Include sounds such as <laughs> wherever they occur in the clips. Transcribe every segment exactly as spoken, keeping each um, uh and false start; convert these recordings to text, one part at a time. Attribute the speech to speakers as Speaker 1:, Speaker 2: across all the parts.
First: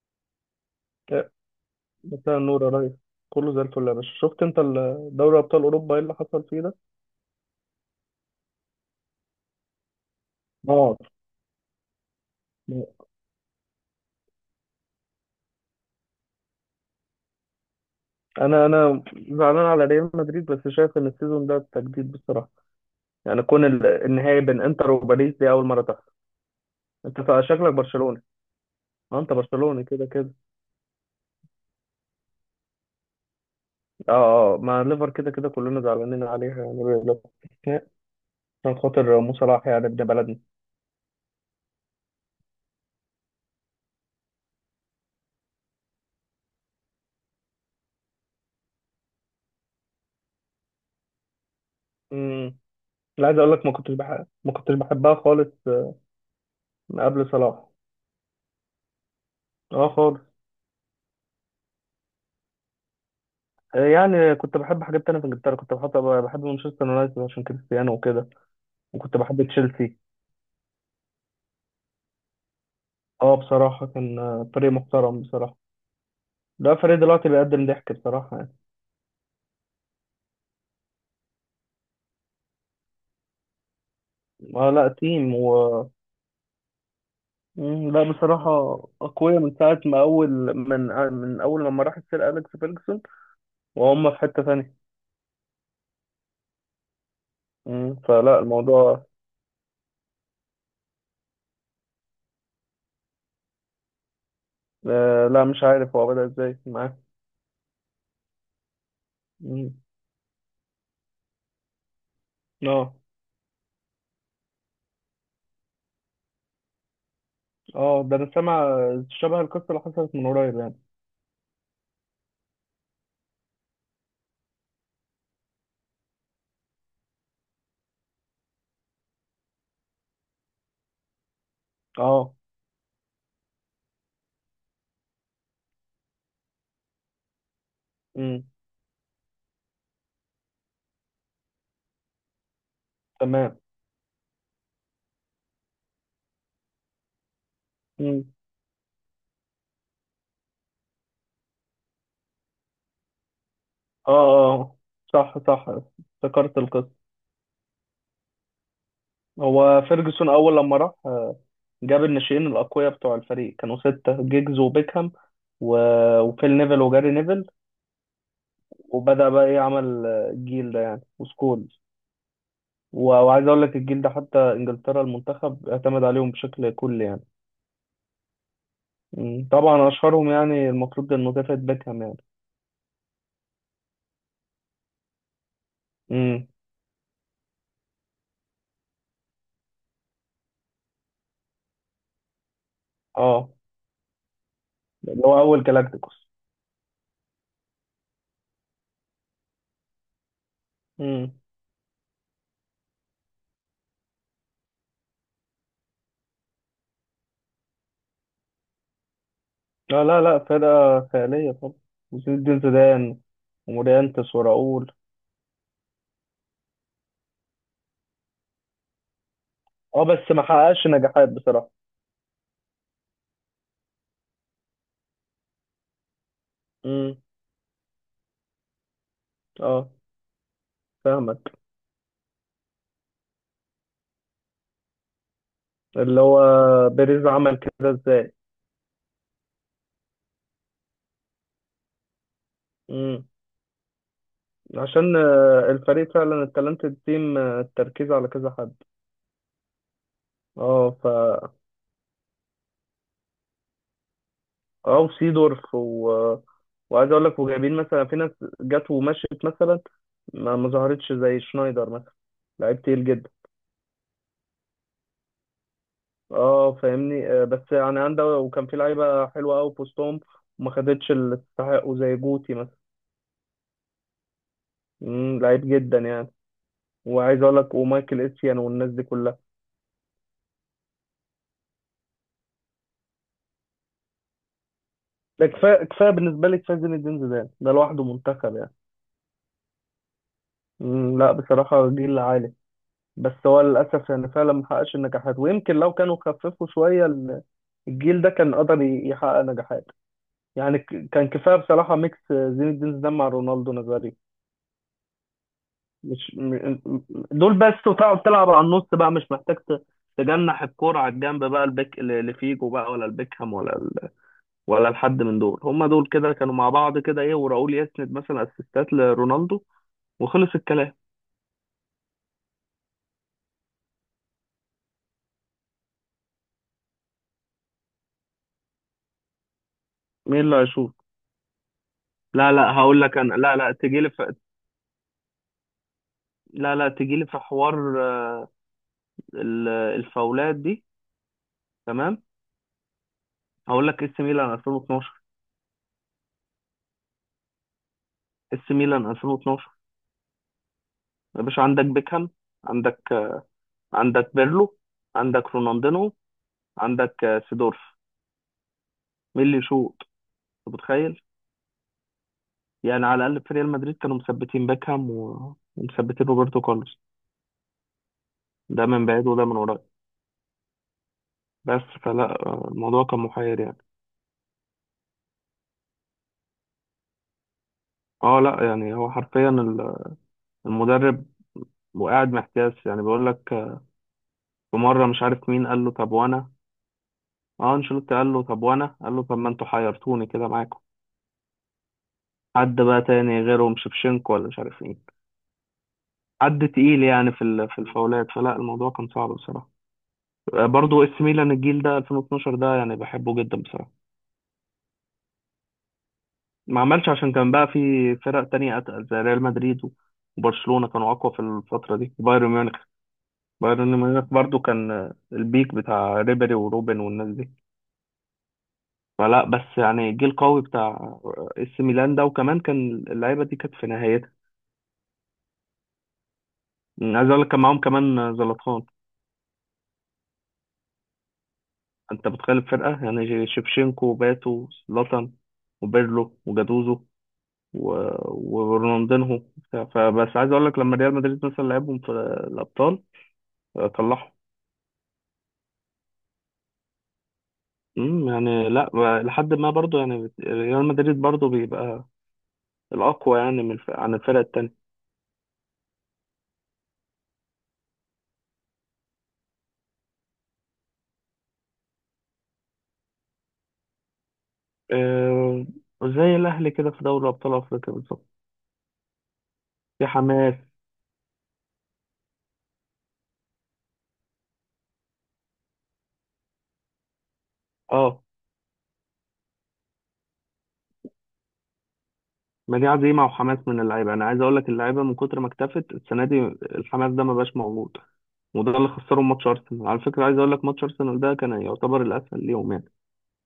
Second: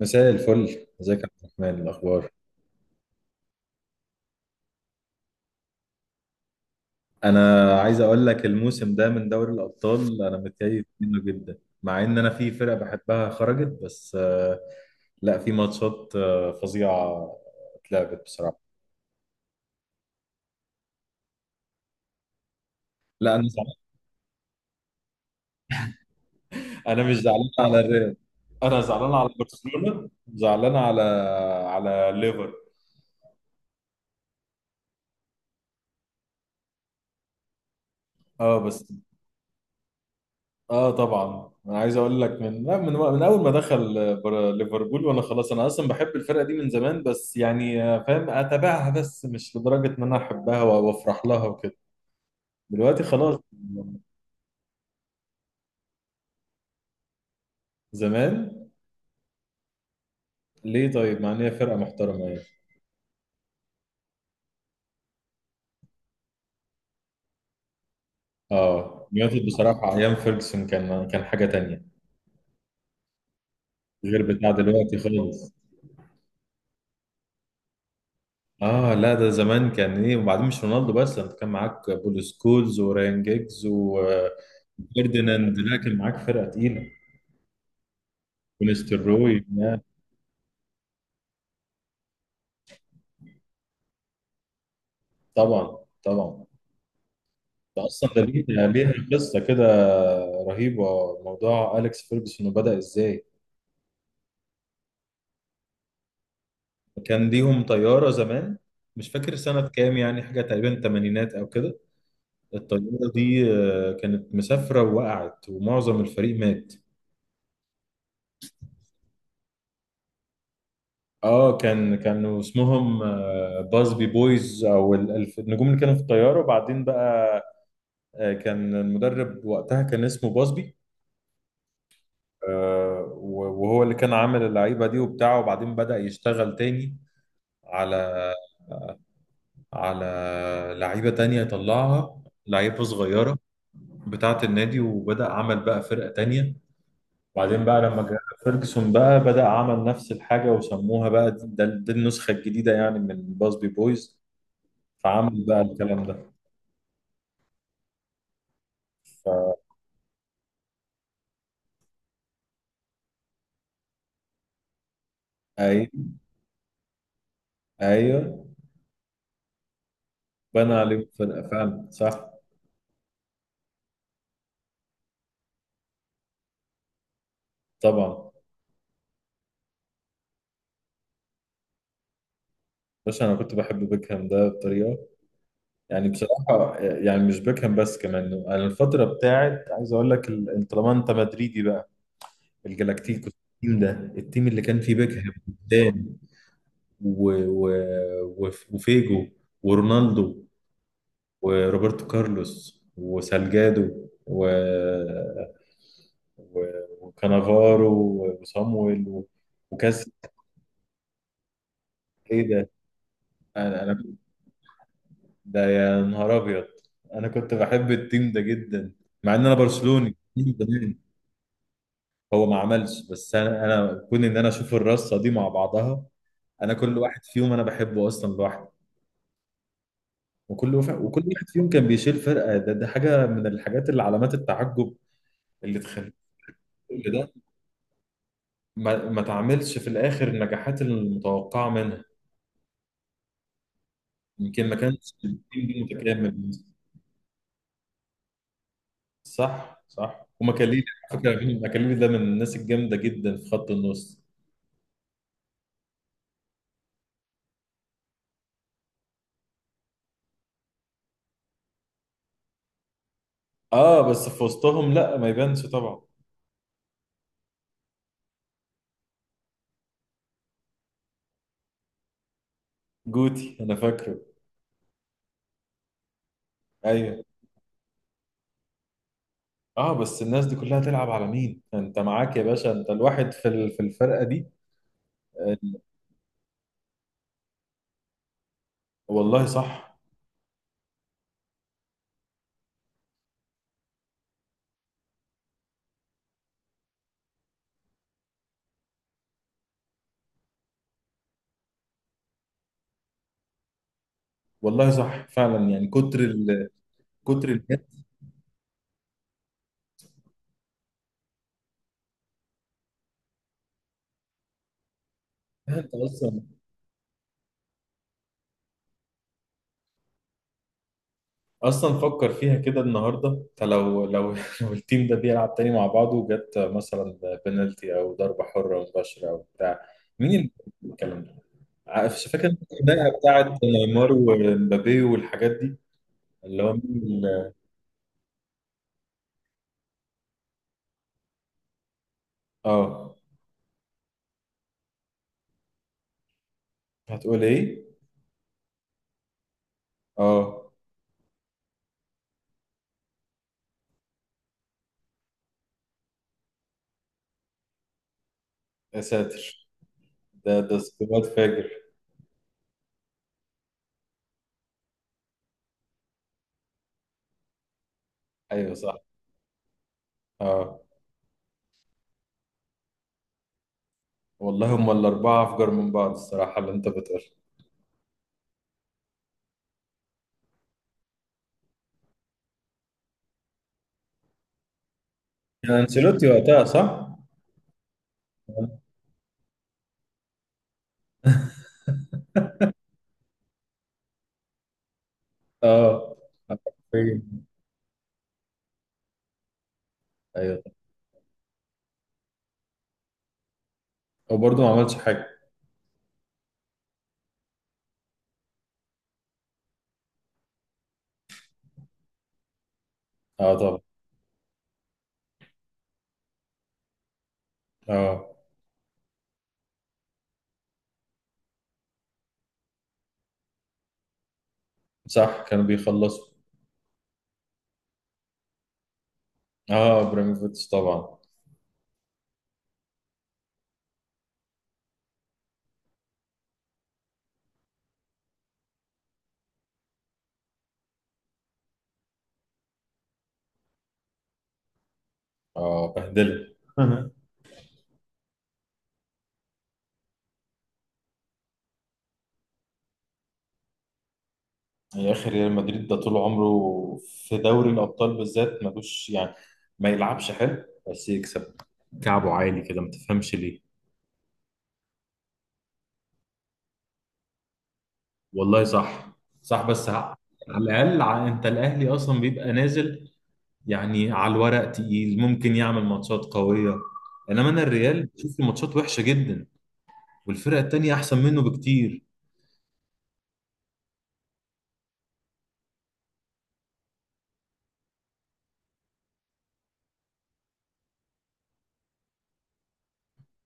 Speaker 1: مساء الفل، ازيك يا
Speaker 2: يا
Speaker 1: عبد الرحمن؟ إيه الاخبار؟
Speaker 2: مساء النور يا ريس. كله زي الفل يا باشا، شفت انت ال- دوري ابطال اوروبا ايه اللي حصل فيه ده؟
Speaker 1: انا عايز اقول لك، الموسم ده من دوري الابطال انا متكيف
Speaker 2: اه،
Speaker 1: منه جدا مع ان انا في فرق بحبها خرجت بس آه، لا، في ماتشات آه، فظيعه اتلعبت بصراحه.
Speaker 2: انا انا زعلان على ريال مدريد، بس شايف ان السيزون ده تجديد بصراحه.
Speaker 1: لا
Speaker 2: يعني
Speaker 1: انا
Speaker 2: كون
Speaker 1: زعلان،
Speaker 2: ال- النهائي بين انتر وباريس دي اول مره تحصل.
Speaker 1: انا مش
Speaker 2: انت
Speaker 1: زعلان
Speaker 2: شكلك
Speaker 1: على الريال،
Speaker 2: برشلوني.
Speaker 1: انا زعلان
Speaker 2: ما
Speaker 1: على
Speaker 2: انت برشلوني كده
Speaker 1: برشلونه،
Speaker 2: كده.
Speaker 1: زعلان على على ليفر.
Speaker 2: اه، اه، مع ليفر كده كده كلنا زعلانين عليها يعني، ليفر.
Speaker 1: اه
Speaker 2: عشان
Speaker 1: بس.
Speaker 2: خاطر مو صلاح يعني ابن بلدنا.
Speaker 1: اه طبعا، انا عايز اقول لك من لا، من من اول ما دخل آه، بر- ليفربول، وانا خلاص انا اصلا بحب الفرقه دي من زمان بس يعني آه، فاهم، اتابعها بس مش لدرجه ان انا احبها و- وافرح لها وكده.
Speaker 2: امم.
Speaker 1: دلوقتي
Speaker 2: لا، عايز
Speaker 1: خلاص.
Speaker 2: اقول لك، ما كنتش بحب ما كنتش بحبها خالص من قبل صلاح.
Speaker 1: زمان.
Speaker 2: اه خالص.
Speaker 1: ليه طيب؟ مع ان هي فرقه محترمه يعني.
Speaker 2: آه، يعني كنت بحب حاجات تانية في انجلترا، كنت بحب بحب مانشستر يونايتد عشان كريستيانو وكده.
Speaker 1: اه
Speaker 2: وكنت بحب
Speaker 1: يونايتد بصراحه،
Speaker 2: تشيلسي.
Speaker 1: ايام فيرجسون كان كان حاجه تانية،
Speaker 2: اه بصراحة كان
Speaker 1: غير
Speaker 2: آه،
Speaker 1: بتاع
Speaker 2: فريق
Speaker 1: دلوقتي
Speaker 2: محترم
Speaker 1: خالص.
Speaker 2: بصراحة. لا، فريق دلوقتي بيقدم ضحك بصراحة يعني.
Speaker 1: اه لا، ده زمان كان ايه؟ وبعدين مش رونالدو بس، انت كان معاك بول سكولز وراين جيجز و آه،
Speaker 2: اه، لا، تيم و...
Speaker 1: فيرديناند. لا، كان معاك فرقه تقيله.
Speaker 2: مم، لا بصراحة.
Speaker 1: ونستر روي،
Speaker 2: أقوياء من
Speaker 1: لا.
Speaker 2: ساعة ما أول، من آه، من أول لما راح السير أليكس فيرجسون، وهم في حتة تانية.
Speaker 1: طبعا. طبعا. ده
Speaker 2: مم،
Speaker 1: اصلا، ده
Speaker 2: فلا
Speaker 1: ليه ليها
Speaker 2: الموضوع.
Speaker 1: قصه كده رهيبه، موضوع اليكس فيرجسون وبدا ازاي.
Speaker 2: آه، لا، مش عارف هو بدأ إزاي معاه.
Speaker 1: كان ليهم طياره زمان، مش فاكر سنه
Speaker 2: مم.
Speaker 1: كام يعني، حاجه تقريبا تمانينات او كده.
Speaker 2: اه،
Speaker 1: الطياره دي آه، كانت مسافره، ووقعت ومعظم الفريق مات.
Speaker 2: اه، ده أنا سامع شبه القصة اللي حصلت من قريب يعني.
Speaker 1: اه، كان كانوا اسمهم آه، بازبي بويز، او ال- الف- النجوم اللي كانوا في الطياره. وبعدين بقى، آه، كان المدرب وقتها كان اسمه بازبي.
Speaker 2: اه.
Speaker 1: آه، وهو اللي كان عامل اللعيبة دي وبتاعه، وبعدين بدأ يشتغل تاني على
Speaker 2: مم.
Speaker 1: على لعيبة تانية، يطلعها لعيبة صغيرة
Speaker 2: تمام.
Speaker 1: بتاعة النادي، وبدأ عمل بقى فرقة تانية. وبعدين بقى لما جه
Speaker 2: مم.
Speaker 1: فيرجسون بقى، بدأ عمل نفس الحاجة وسموها بقى دي, ده- دي النسخة الجديدة يعني من باسبي
Speaker 2: اه،
Speaker 1: بويز.
Speaker 2: اه، آه. صح،
Speaker 1: فعمل بقى
Speaker 2: صح،
Speaker 1: الكلام ده.
Speaker 2: افتكرت القصة. هو فيرجسون أول لما راح، آه، جاب الناشئين الأقوياء بتوع الفريق. كانوا ستة: جيجز وبيكهام و...
Speaker 1: فأي.
Speaker 2: وفيل نيفل وجاري نيفل.
Speaker 1: أيوه،
Speaker 2: وبدأ بقى إيه، عمل آه، الجيل
Speaker 1: بنى
Speaker 2: ده يعني
Speaker 1: عليه فرقة
Speaker 2: وسكولز.
Speaker 1: فعلا، صح.
Speaker 2: و... وعايز أقول لك الجيل ده حتى إنجلترا المنتخب اعتمد عليهم بشكل كلي يعني.
Speaker 1: طبعا.
Speaker 2: مم. طبعا أشهرهم يعني المفروض إنه ديفيد بيكهام يعني.
Speaker 1: بس أنا كنت بحب بيكهام ده بطريقة يعني،
Speaker 2: مم.
Speaker 1: بصراحة يعني مش بيكهام بس، كمان أنا الفترة بتاعت، عايز أقول لك، ال- طالما أنت مدريدي بقى، الجلاكتيكوس،
Speaker 2: اه،
Speaker 1: التيم ده، التيم اللي كان فيه
Speaker 2: اللي
Speaker 1: بيكهام
Speaker 2: هو أول
Speaker 1: قدام،
Speaker 2: جالاكتيكوس.
Speaker 1: و... و... وف- وفيجو ورونالدو وروبرتو كارلوس وسالجادو و... و... وكانافارو وصامويل و...
Speaker 2: لا،
Speaker 1: وكاس.
Speaker 2: لا، لا، فرقة خيالية طبعا. وزين
Speaker 1: إيه
Speaker 2: الدين
Speaker 1: ده؟
Speaker 2: زيدان
Speaker 1: أنا أنا
Speaker 2: ومورينتس وراؤول.
Speaker 1: ده، يا نهار أبيض! أنا كنت بحب التيم ده جدا، مع إن أنا
Speaker 2: اه،
Speaker 1: برشلوني
Speaker 2: بس ما
Speaker 1: من
Speaker 2: حققش
Speaker 1: زمان.
Speaker 2: نجاحات بصراحة.
Speaker 1: هو ما عملش، بس انا انا كون ان انا اشوف الرصه دي مع بعضها، انا كل
Speaker 2: امم.
Speaker 1: واحد فيهم انا بحبه اصلا لوحده.
Speaker 2: اه.
Speaker 1: وكل وف... وكل واحد
Speaker 2: فاهمك.
Speaker 1: فيهم كان بيشيل فرقه. ده, ده حاجه من الحاجات، اللي علامات التعجب، اللي تخلي
Speaker 2: اللي هو
Speaker 1: كل
Speaker 2: بيريز
Speaker 1: ده
Speaker 2: عمل كده ازاي؟
Speaker 1: ما, ما تعملش في الاخر النجاحات المتوقعه منها.
Speaker 2: امم.
Speaker 1: يمكن ما كانش
Speaker 2: عشان آه،
Speaker 1: التيم ده
Speaker 2: الفريق فعلا
Speaker 1: متكامل مثلاً.
Speaker 2: التالنتد تيم، آه، التركيز على كذا حد.
Speaker 1: صح، صح. ومكاليلي،
Speaker 2: اه، ف...
Speaker 1: على فكره، مين- مكاليلي ده من الناس الجامده جدا في خط النص.
Speaker 2: اه، وسيدورف. و... وعايز اقول لك وجايبين مثلا في ناس جت ومشيت مثلا، ما ما ظهرتش زي شنايدر مثلا. لعيب تقيل جدا.
Speaker 1: اه بس في وسطهم لا، ما يبانش طبعا.
Speaker 2: اه فاهمني، آه، بس يعني عنده، وكان في لعيبه حلوه قوي في وسطهم، وما خدتش اللي تستحقه زي جوتي مثلا.
Speaker 1: جوتي انا فاكره.
Speaker 2: مم، لعيب جدا يعني.
Speaker 1: ايوه.
Speaker 2: وعايز اقول لك ومايكل اسيان والناس دي كلها.
Speaker 1: اه بس الناس دي كلها تلعب على، مين انت معاك يا باشا، انت الواحد في ال- في الفرقه دي؟
Speaker 2: ده
Speaker 1: آه،
Speaker 2: كفايه، كفايه بالنسبه لي، كفايه زين الدين زيدان ده لوحده منتخب يعني.
Speaker 1: والله صح.
Speaker 2: مم، لا بصراحه جيل عالي. بس هو للاسف يعني فعلا ما حققش النجاحات. ويمكن لو كانوا خففوا شويه ال- الجيل ده كان قدر ي- يحقق نجاحات. يعني ك- كان كفايه بصراحه ميكس زين الدين زيدان مع رونالدو نظري.
Speaker 1: والله صح فعلا يعني، كتر
Speaker 2: مش
Speaker 1: ال...
Speaker 2: م- م-
Speaker 1: كتر
Speaker 2: دول
Speaker 1: الجد.
Speaker 2: بس، وتقعد تلعب على النص بقى مش محتاج ت- تجنح الكرة على الجنب بقى، البيك لفيجو بقى ولا البيكهام ولا ال... ولا لحد من دول. هم
Speaker 1: انت
Speaker 2: دول كده
Speaker 1: اصلا
Speaker 2: كانوا مع بعض كده، ايه، وراؤول يسند مثلا اسيستات لرونالدو وخلص الكلام.
Speaker 1: اصلا فكر فيها كده النهارده، انت لو لو <laughs> لو التيم ده بيلعب تاني مع بعضه، جت مثلا بنالتي او ضربه حره مباشره او بتاع، مين
Speaker 2: مين
Speaker 1: اللي
Speaker 2: اللي
Speaker 1: بيعمل
Speaker 2: هيشوط؟
Speaker 1: الكلام ده؟ عارف- فاكر
Speaker 2: لا،
Speaker 1: أنت
Speaker 2: لا، هقول
Speaker 1: الخناقه
Speaker 2: لك انا، لا،
Speaker 1: بتاعت
Speaker 2: لا تجي لي
Speaker 1: نيمار
Speaker 2: في...
Speaker 1: ومبابي والحاجات دي، اللي هو
Speaker 2: لا، لا
Speaker 1: مين؟
Speaker 2: تجي لي في
Speaker 1: ال-
Speaker 2: حوار. آه، ال- الفاولات دي. تمام.
Speaker 1: اه
Speaker 2: هقول لك اس ميلان ألفين واتناشر،
Speaker 1: هتقول ايه؟
Speaker 2: اس ميلان ألفين واتناشر.
Speaker 1: اه،
Speaker 2: يا باشا، عندك بيكهام، عندك آه، عندك بيرلو، عندك رونالدينو، عندك آه، سيدورف.
Speaker 1: يا
Speaker 2: مين اللي
Speaker 1: ساتر!
Speaker 2: يشوط؟
Speaker 1: ده
Speaker 2: أنت
Speaker 1: ده
Speaker 2: متخيل؟
Speaker 1: سكواد فاجر!
Speaker 2: يعني على الأقل في ريال مدريد كانوا مثبتين باكهام و- ومثبتين روبرتو كارلوس،
Speaker 1: ايوه
Speaker 2: ده
Speaker 1: صح.
Speaker 2: من بعيد وده من قريب.
Speaker 1: اه
Speaker 2: بس فلا آه، الموضوع كان محير يعني.
Speaker 1: والله، هم الاربعه افجر من بعض الصراحه اللي انت بتقول.
Speaker 2: اه، لا يعني هو حرفيا ال- المدرب، وقاعد محتاس يعني بيقول لك آه، في مرة مش عارف مين
Speaker 1: كان
Speaker 2: قال له: طب
Speaker 1: انشيلوتي
Speaker 2: وانا؟
Speaker 1: وقتها، صح؟
Speaker 2: اه، انشيلوتي قال له: طب وانا؟ قال له: طب ما انتوا حيرتوني كده معاكم. حد بقى تاني غيرهم، شفشنكو ولا مش عارف مين،
Speaker 1: اه،
Speaker 2: حد تقيل
Speaker 1: حرفياً.
Speaker 2: يعني في ال- في الفاولات. فلا الموضوع كان صعب بصراحة.
Speaker 1: ايوه.
Speaker 2: برضو اس ميلان الجيل ده ألفين واثني عشر ده يعني بحبه جدا بصراحة.
Speaker 1: وبرضه ما عملش حاجه.
Speaker 2: ما عملش عشان كان بقى في فرق تانية أتقل زي ريال مدريد، وبرشلونة كانوا أقوى في الفترة دي، وبايرن ميونخ.
Speaker 1: اه طبعا.
Speaker 2: بايرن ميونخ برضو كان البيك بتاع ريبيري وروبن والناس دي.
Speaker 1: اه
Speaker 2: فلا، بس يعني جيل قوي بتاع اس ميلان ده. وكمان كان اللعيبة دي كانت في نهايتها.
Speaker 1: صح، كانوا بيخلصوا.
Speaker 2: أمم، عايز أقول لك كان معاهم كمان زلاتان.
Speaker 1: اه ابراهيموفيتش طبعا.
Speaker 2: أنت بتخيل الفرقة يعني، جي- شيفشينكو وباتو زلاتان وبيرلو وجاتوزو و- ورونالدينهو بتاع. فبس عايز اقول لك لما ريال مدريد مثلا لعبهم في الابطال، آه، طلعهم.
Speaker 1: اه بهدله. <laughs>
Speaker 2: امم، يعني لا، ما- لحد ما برضو يعني، بت- ريال مدريد برضو بيبقى الاقوى يعني، من الف- عن الفرق التانية.
Speaker 1: يا اخي، ريال مدريد ده طول عمره في دوري الابطال بالذات ملوش يعني، ما يلعبش حلو بس يكسب. كعبه عالي كده، ما تفهمش ليه.
Speaker 2: آه، زي الاهلي كده في دوري ابطال افريقيا بالظبط.
Speaker 1: والله صح. صح بس
Speaker 2: في
Speaker 1: ع-
Speaker 2: حماس.
Speaker 1: على الاقل، ع- انت الاهلي اصلا بيبقى نازل، يعني على الورق تقيل، ممكن يعمل ماتشات قويه. انما انا الريال
Speaker 2: اه،
Speaker 1: بشوف الماتشات وحشه جدا، والفرقه التانيه احسن منه بكتير.
Speaker 2: ما دي عزيمه وحماس من اللعيبه. انا عايز اقول لك، اللعيبه من كتر ما اكتفت السنه دي، الحماس ده ما بقاش موجود. وده اللي خسرهم ماتش ارسنال. على فكره، عايز اقول لك ماتش ارسنال ده كان يعتبر الاسهل ليهم يعني،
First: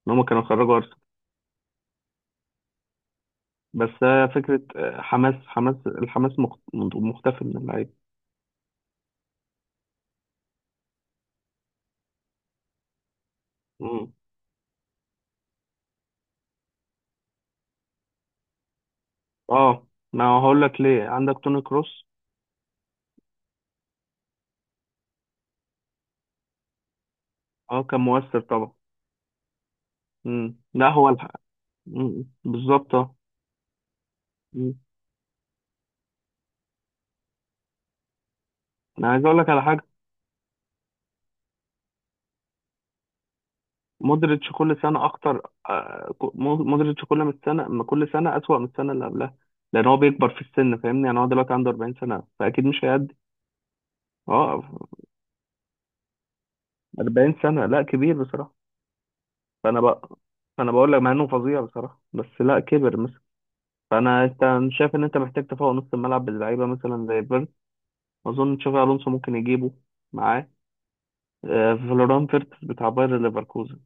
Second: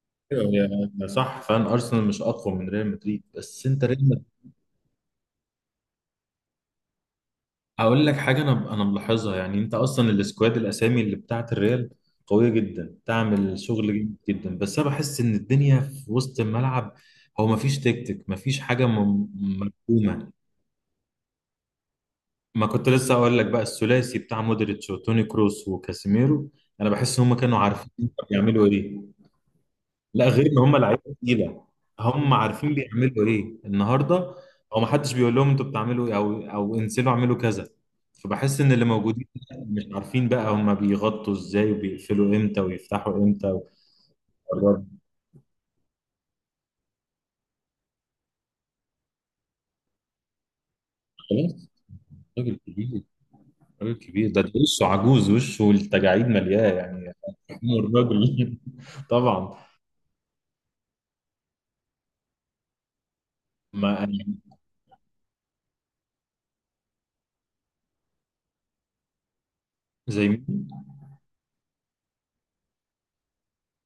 Speaker 2: ان هم كانوا
Speaker 1: ايوه
Speaker 2: خرجوا.
Speaker 1: يا- صح فعلا، ارسنال مش اقوى من ريال مدريد، بس انت
Speaker 2: بس
Speaker 1: ريال مدريد.
Speaker 2: هي فكرة، آه، حماس، حماس، الحماس مخ- مختفي من اللعيبة.
Speaker 1: هقول لك حاجه انا انا ملاحظها، يعني انت اصلا السكواد، الاسامي اللي بتاعت الريال قويه جدا، تعمل شغل
Speaker 2: مم.
Speaker 1: جامد جدا، بس انا بحس ان الدنيا في وسط الملعب، هو مفيش تكتيك، مفيش حاجه م-
Speaker 2: اه، ما
Speaker 1: مرسومه.
Speaker 2: هقول لك ليه، عندك توني كروس.
Speaker 1: ما كنت لسه اقول لك بقى، الثلاثي بتاع مودريتش وتوني كروس وكاسيميرو، انا بحس هم كانوا
Speaker 2: اه
Speaker 1: عارفين
Speaker 2: كان مؤثر
Speaker 1: بيعملوا
Speaker 2: طبعا.
Speaker 1: ايه، لا غير ان
Speaker 2: مم.
Speaker 1: هم
Speaker 2: لا
Speaker 1: لعيبه
Speaker 2: هو الح...
Speaker 1: تقيله.
Speaker 2: مم.
Speaker 1: هم عارفين
Speaker 2: بالظبط، اه.
Speaker 1: بيعملوا ايه النهارده،
Speaker 2: مم.
Speaker 1: هو ما حدش بيقول لهم انتوا بتعملوا ايه، او او انزلوا اعملوا كذا. فبحس ان اللي
Speaker 2: انا عايز
Speaker 1: موجودين
Speaker 2: اقول لك على حاجة،
Speaker 1: مش عارفين بقى هم بيغطوا ازاي، وبيقفلوا امتى ويفتحوا امتى
Speaker 2: مودريتش كل
Speaker 1: ويقربوا.
Speaker 2: سنة اكتر. آه، ك- مو- مودريتش، كل ما السنة ما كل سنة اسوأ من السنة اللي قبلها، لان هو بيكبر في السن فاهمني يعني. هو
Speaker 1: خلاص.
Speaker 2: دلوقتي عنده أربعين سنة
Speaker 1: راجل
Speaker 2: فاكيد مش
Speaker 1: كبير،
Speaker 2: هيأدي.
Speaker 1: راجل كبير. ده ده
Speaker 2: اه،
Speaker 1: وشه عجوز، وشه التجاعيد ملياه يعني.
Speaker 2: أربعين سنة
Speaker 1: <laughs>
Speaker 2: لا كبير بصراحة.
Speaker 1: الراجل. <laughs> طبعا.
Speaker 2: فانا بقى فانا بقول لك، مع انه فظيع بصراحة، بس لا كبر.
Speaker 1: ما
Speaker 2: فانا،
Speaker 1: يعني.
Speaker 2: انت شايف ان انت محتاج تفوق نص الملعب باللعيبه، مثلا زي فيرت، اظن تشافي الونسو ممكن يجيبه
Speaker 1: زي مين؟
Speaker 2: معاه، آه، فلوران فيرتس بتاع باير ليفركوزن،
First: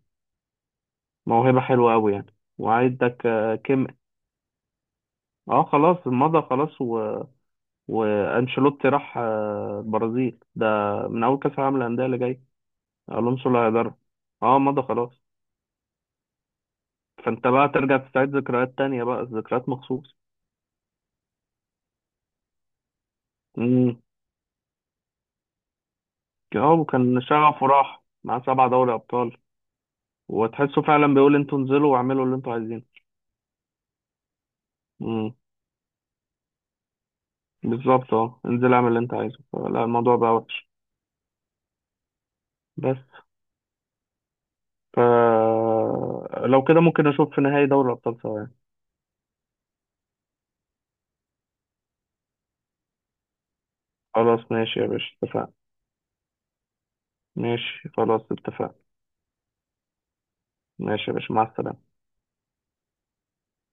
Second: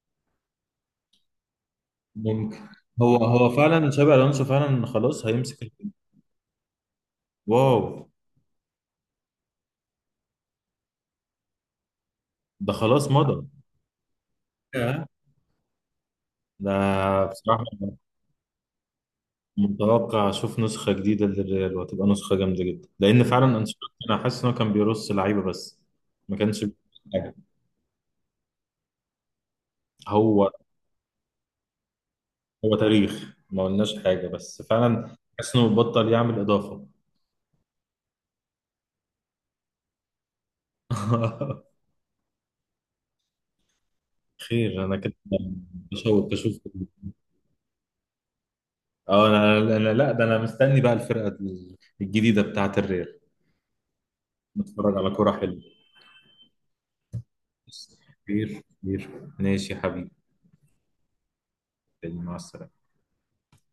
Speaker 2: موهبه حلوه قوي يعني.
Speaker 1: ممكن. هو
Speaker 2: وعندك
Speaker 1: هو
Speaker 2: آه، كيم.
Speaker 1: فعلا، شابي الونسو فعلا خلاص هيمسك
Speaker 2: اه،
Speaker 1: ال-
Speaker 2: خلاص مضى خلاص، و...
Speaker 1: واو.
Speaker 2: وانشيلوتي راح آه، البرازيل ده من اول كاس العالم للانديه اللي جاي.
Speaker 1: ده خلاص مضى.
Speaker 2: الونسو اللي هيدرب. اه مضى
Speaker 1: آه.
Speaker 2: خلاص.
Speaker 1: ده
Speaker 2: فانت
Speaker 1: بصراحه،
Speaker 2: بقى ترجع تستعيد ذكريات تانية بقى، ذكريات مخصوص.
Speaker 1: متوقع اشوف نسخه جديده للريال، وهتبقى نسخه جامده جدا، لان فعلا انشيلوتي
Speaker 2: امم.
Speaker 1: انا حاسس ان هو كان بيرص لعيبه بس، ما كانش
Speaker 2: اه،
Speaker 1: بيعمل
Speaker 2: وكان
Speaker 1: حاجه.
Speaker 2: شغفه راح مع سبع دوري ابطال.
Speaker 1: هو
Speaker 2: وتحسه فعلا بيقول: انتوا انزلوا واعملوا اللي انتوا
Speaker 1: هو
Speaker 2: عايزينه.
Speaker 1: تاريخ، ما قلناش حاجه بس فعلا
Speaker 2: امم.
Speaker 1: حاسس انه بطل يعمل اضافه.
Speaker 2: بالظبط، اه، انزل اعمل اللي انت عايزه. فلا الموضوع بقى وحش.
Speaker 1: <laughs>
Speaker 2: بس
Speaker 1: خير. انا
Speaker 2: ف...
Speaker 1: كده مشوق اشوف.
Speaker 2: لو كده ممكن اشوف في نهائي دوري الابطال سوا يعني.
Speaker 1: اه، انا انا لا، ده انا مستني بقى الفرقه الجديده بتاعه الريال.
Speaker 2: خلاص ماشي يا
Speaker 1: نتفرج
Speaker 2: باشا،
Speaker 1: على كورة
Speaker 2: اتفقنا.
Speaker 1: حلوة.
Speaker 2: ماشي
Speaker 1: بس.
Speaker 2: خلاص،
Speaker 1: كتير
Speaker 2: اتفقنا.
Speaker 1: كتير. ماشي يا حبيبي،
Speaker 2: ماشي يا باشا، مع السلامة.
Speaker 1: مع السلامة.